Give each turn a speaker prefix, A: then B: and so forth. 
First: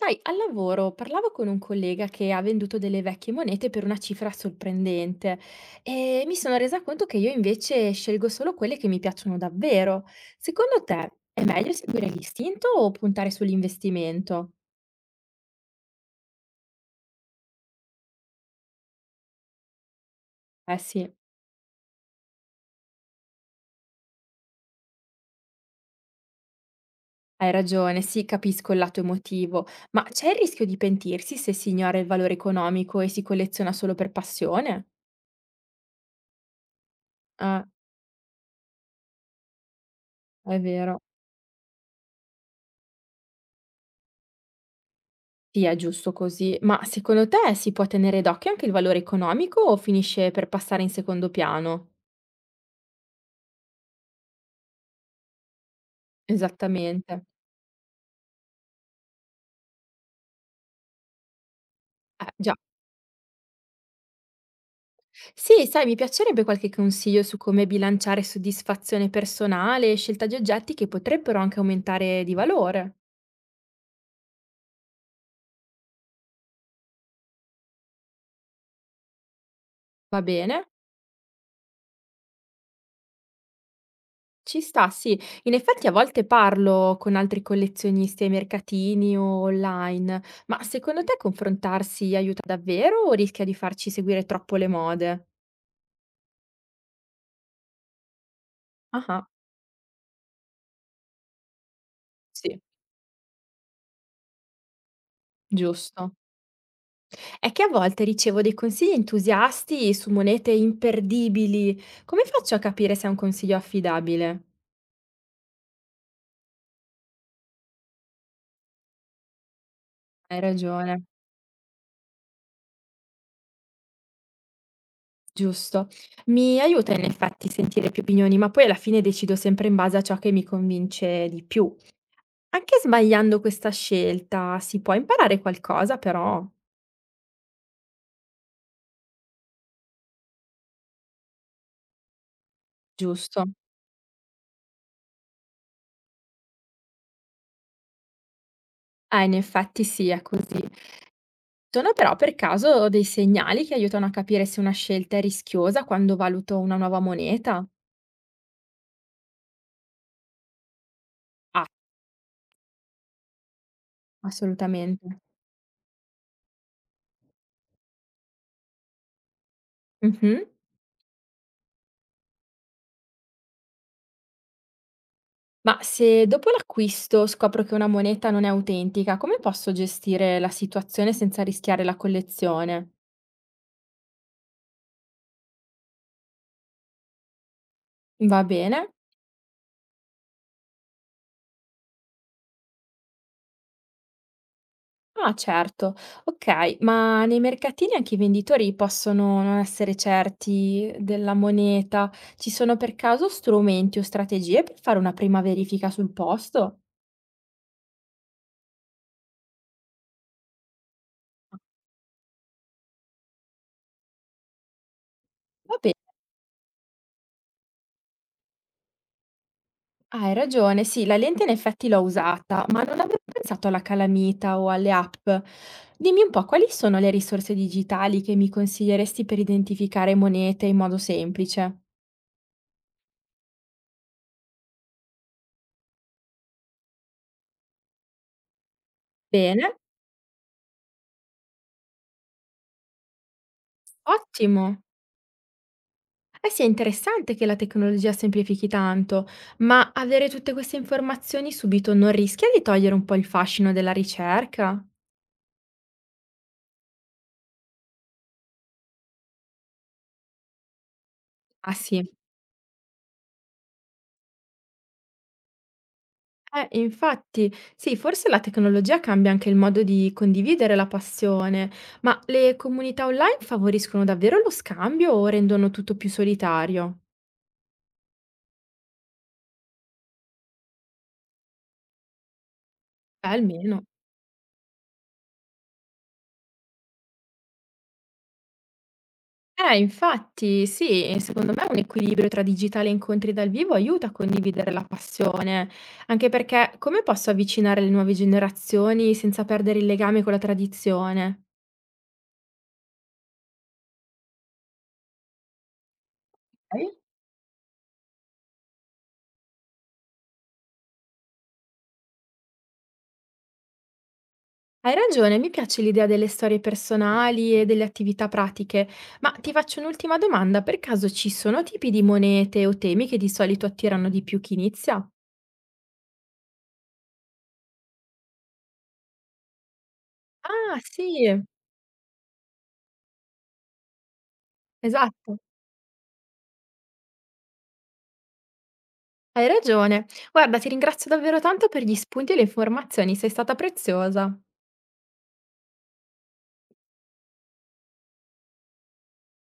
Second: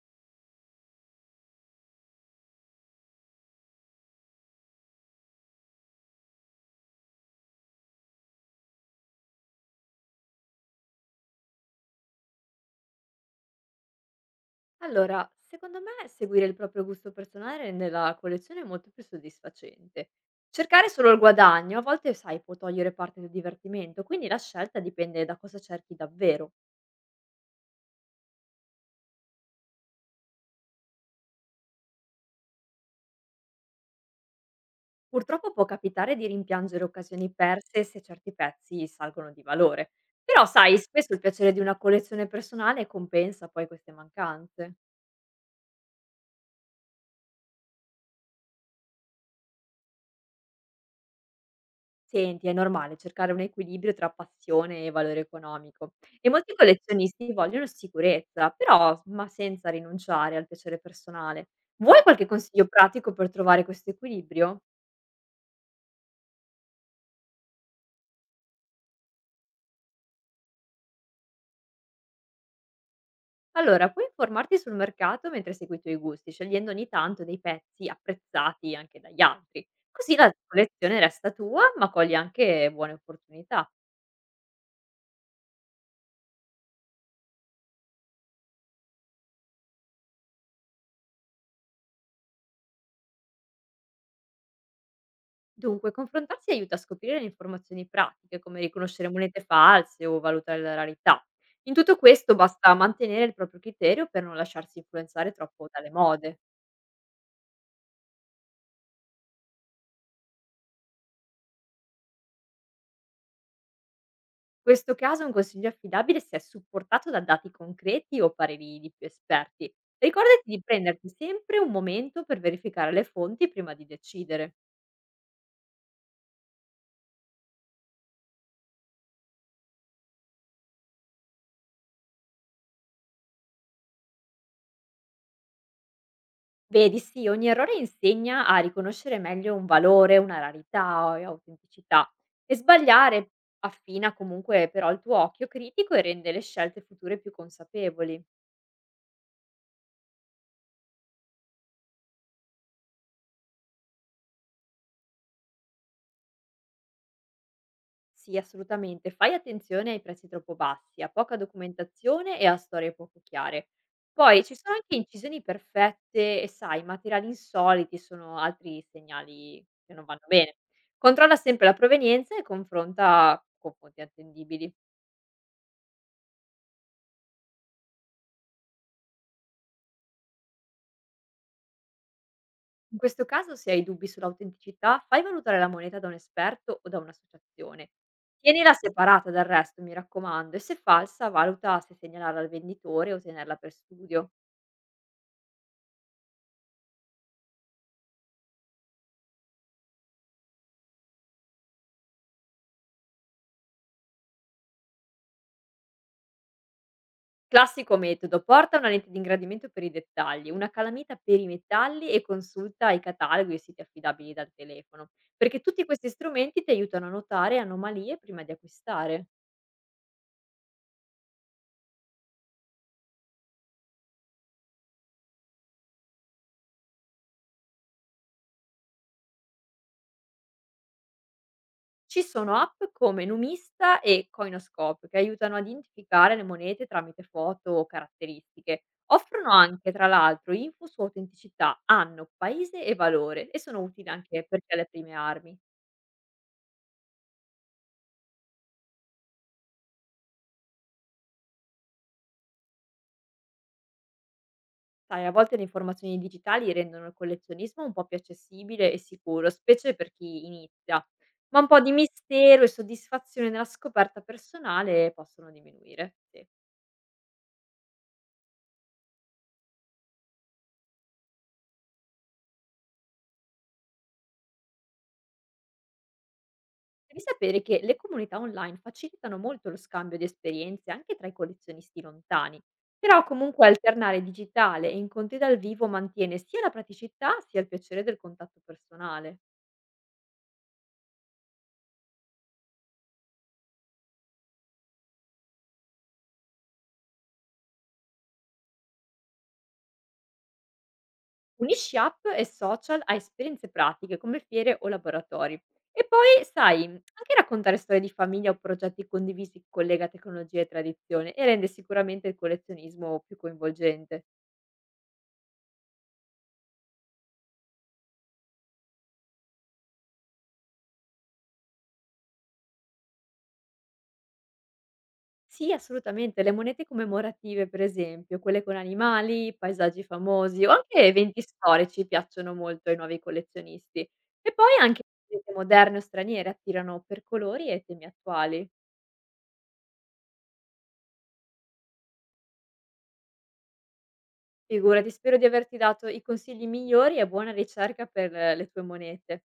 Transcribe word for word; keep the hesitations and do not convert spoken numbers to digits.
A: Sai, al lavoro parlavo con un collega che ha venduto delle vecchie monete per una cifra sorprendente e mi sono resa conto che io invece scelgo solo quelle che mi piacciono davvero. Secondo te è meglio seguire l'istinto o puntare sull'investimento?
B: Allora, secondo me seguire il proprio gusto personale rende la collezione molto più soddisfacente.
A: Eh
B: Cercare solo
A: sì,
B: il guadagno a volte, sai, può togliere parte del divertimento, quindi la scelta dipende da cosa cerchi davvero.
A: hai ragione, sì, capisco il lato emotivo, ma c'è il rischio di pentirsi se si ignora il valore economico e si colleziona solo per passione?
B: Purtroppo può capitare di rimpiangere occasioni
A: Ah,
B: perse se certi pezzi salgono di valore. Però,
A: è
B: sai,
A: vero.
B: spesso il piacere di una collezione personale compensa poi queste mancanze.
A: Sì, è giusto così, ma secondo te si può tenere d'occhio anche il valore economico o finisce per passare in secondo piano?
B: Senti, è normale cercare un equilibrio tra passione e valore economico e molti
A: Esattamente.
B: collezionisti vogliono sicurezza, però ma senza rinunciare al piacere personale. Vuoi qualche
A: Eh, già.
B: consiglio pratico per trovare questo equilibrio?
A: Sì, sai, mi piacerebbe qualche consiglio su come bilanciare soddisfazione personale e scelta di oggetti che potrebbero anche aumentare di valore.
B: Allora, puoi informarti sul mercato mentre segui i tuoi gusti, scegliendo ogni tanto dei pezzi apprezzati anche dagli altri. Così
A: Va
B: la
A: bene?
B: collezione resta tua, ma cogli anche buone opportunità.
A: Ci sta, sì. In effetti a volte parlo con altri collezionisti ai mercatini o online, ma secondo te confrontarsi aiuta davvero o rischia di farci seguire troppo le mode?
B: Dunque, confrontarsi aiuta a scoprire le informazioni pratiche, come
A: Ah,
B: riconoscere
A: ah,
B: monete false o valutare la rarità. In tutto questo
A: sì.
B: basta mantenere il proprio criterio per non lasciarsi influenzare troppo dalle
A: Giusto.
B: mode.
A: È che a volte ricevo dei consigli entusiasti su monete imperdibili. Come faccio a capire se è un consiglio affidabile?
B: In questo caso un consiglio affidabile se è supportato da dati concreti o pareri di più esperti.
A: Hai
B: Ricordati di
A: ragione,
B: prenderti sempre un momento per verificare le fonti prima di decidere.
A: giusto. Mi aiuta in effetti sentire più opinioni, ma poi alla fine decido sempre in base a ciò che mi convince di più. Anche sbagliando questa scelta si può imparare qualcosa, però,
B: Vedi, sì, ogni errore insegna a riconoscere meglio un valore, una rarità o e autenticità. E sbagliare
A: giusto?
B: affina comunque però il tuo occhio critico e rende le scelte future più consapevoli.
A: Ah, in effetti sì, è così. Sono però per caso dei segnali che aiutano a capire se una scelta è rischiosa quando valuto una nuova moneta?
B: Sì, assolutamente. Fai attenzione ai prezzi troppo bassi, a poca documentazione e a storie poco chiare. Poi ci sono anche
A: Assolutamente.
B: incisioni perfette e, sai, materiali insoliti sono altri segnali che non vanno
A: Mh-mh.
B: bene. Controlla sempre la provenienza e confronta con fonti attendibili.
A: Ma se dopo l'acquisto scopro che una moneta non è autentica, come posso gestire la situazione senza rischiare la collezione?
B: In questo caso, se hai dubbi sull'autenticità, fai valutare la moneta da un esperto o da un'associazione.
A: Va
B: Tienila
A: bene?
B: separata dal resto, mi raccomando, e se falsa, valuta se segnalarla al venditore o tenerla per studio.
A: Ah, certo. Okay, ma nei mercatini anche i venditori possono non essere certi della moneta. Ci sono per caso strumenti o strategie per fare una prima verifica sul posto?
B: Classico metodo, porta una lente di ingrandimento per i dettagli, una calamita per i metalli e consulta i cataloghi e siti affidabili dal telefono, perché
A: Va
B: tutti
A: bene.
B: questi strumenti ti aiutano a notare anomalie prima di acquistare.
A: Ah, hai ragione, sì, la lente in effetti l'ho usata, ma non avevo pensato alla calamita o alle app. Dimmi un po', quali sono le risorse digitali che mi consiglieresti per identificare monete in modo semplice?
B: Ci sono app come Numista e Coinoscope che aiutano a identificare le monete tramite foto o caratteristiche. Offrono
A: Bene,
B: anche, tra l'altro, info su autenticità, anno, paese e valore e sono utili anche per
A: ottimo.
B: chi ha le prime armi.
A: Eh sì, è interessante che la tecnologia semplifichi tanto, ma avere tutte queste informazioni subito non rischia di togliere un po' il fascino della ricerca?
B: Sai, a volte le informazioni digitali rendono il collezionismo un po' più accessibile e sicuro, specie per chi inizia, ma un
A: Ah
B: po' di
A: sì.
B: mistero e soddisfazione nella scoperta personale possono diminuire. Sì.
A: Eh, infatti, sì, forse la tecnologia cambia anche il modo di condividere la passione, ma le comunità online favoriscono davvero lo scambio o rendono tutto più solitario?
B: Devi sapere che le comunità online facilitano molto lo scambio di esperienze anche tra i collezionisti lontani, però
A: Eh,
B: comunque
A: almeno.
B: alternare digitale e incontri dal vivo mantiene sia la praticità sia il piacere del contatto personale.
A: Eh, infatti, sì, secondo me un equilibrio tra digitale e incontri dal vivo aiuta a condividere la passione, anche perché come posso avvicinare le nuove generazioni senza perdere il legame con la tradizione?
B: Unisci app e social a esperienze pratiche come fiere o laboratori. E poi, sai, anche raccontare storie di famiglia o progetti condivisi collega tecnologia e tradizione e rende sicuramente il collezionismo più coinvolgente.
A: Hai ragione, mi piace l'idea delle storie personali e delle attività pratiche, ma ti faccio un'ultima domanda, per caso ci sono tipi di monete o temi che di solito attirano di più chi inizia?
B: Sì, assolutamente. Le monete commemorative, per esempio, quelle con animali, paesaggi famosi o
A: Ah,
B: anche eventi
A: sì,
B: storici piacciono molto ai nuovi collezionisti. E poi anche
A: esatto,
B: monete moderne o straniere attirano per colori e temi attuali.
A: hai ragione. Guarda, ti ringrazio davvero tanto per gli spunti e le informazioni, sei stata preziosa.
B: Figurati, spero di averti dato i consigli migliori e buona ricerca per eh, le tue monete.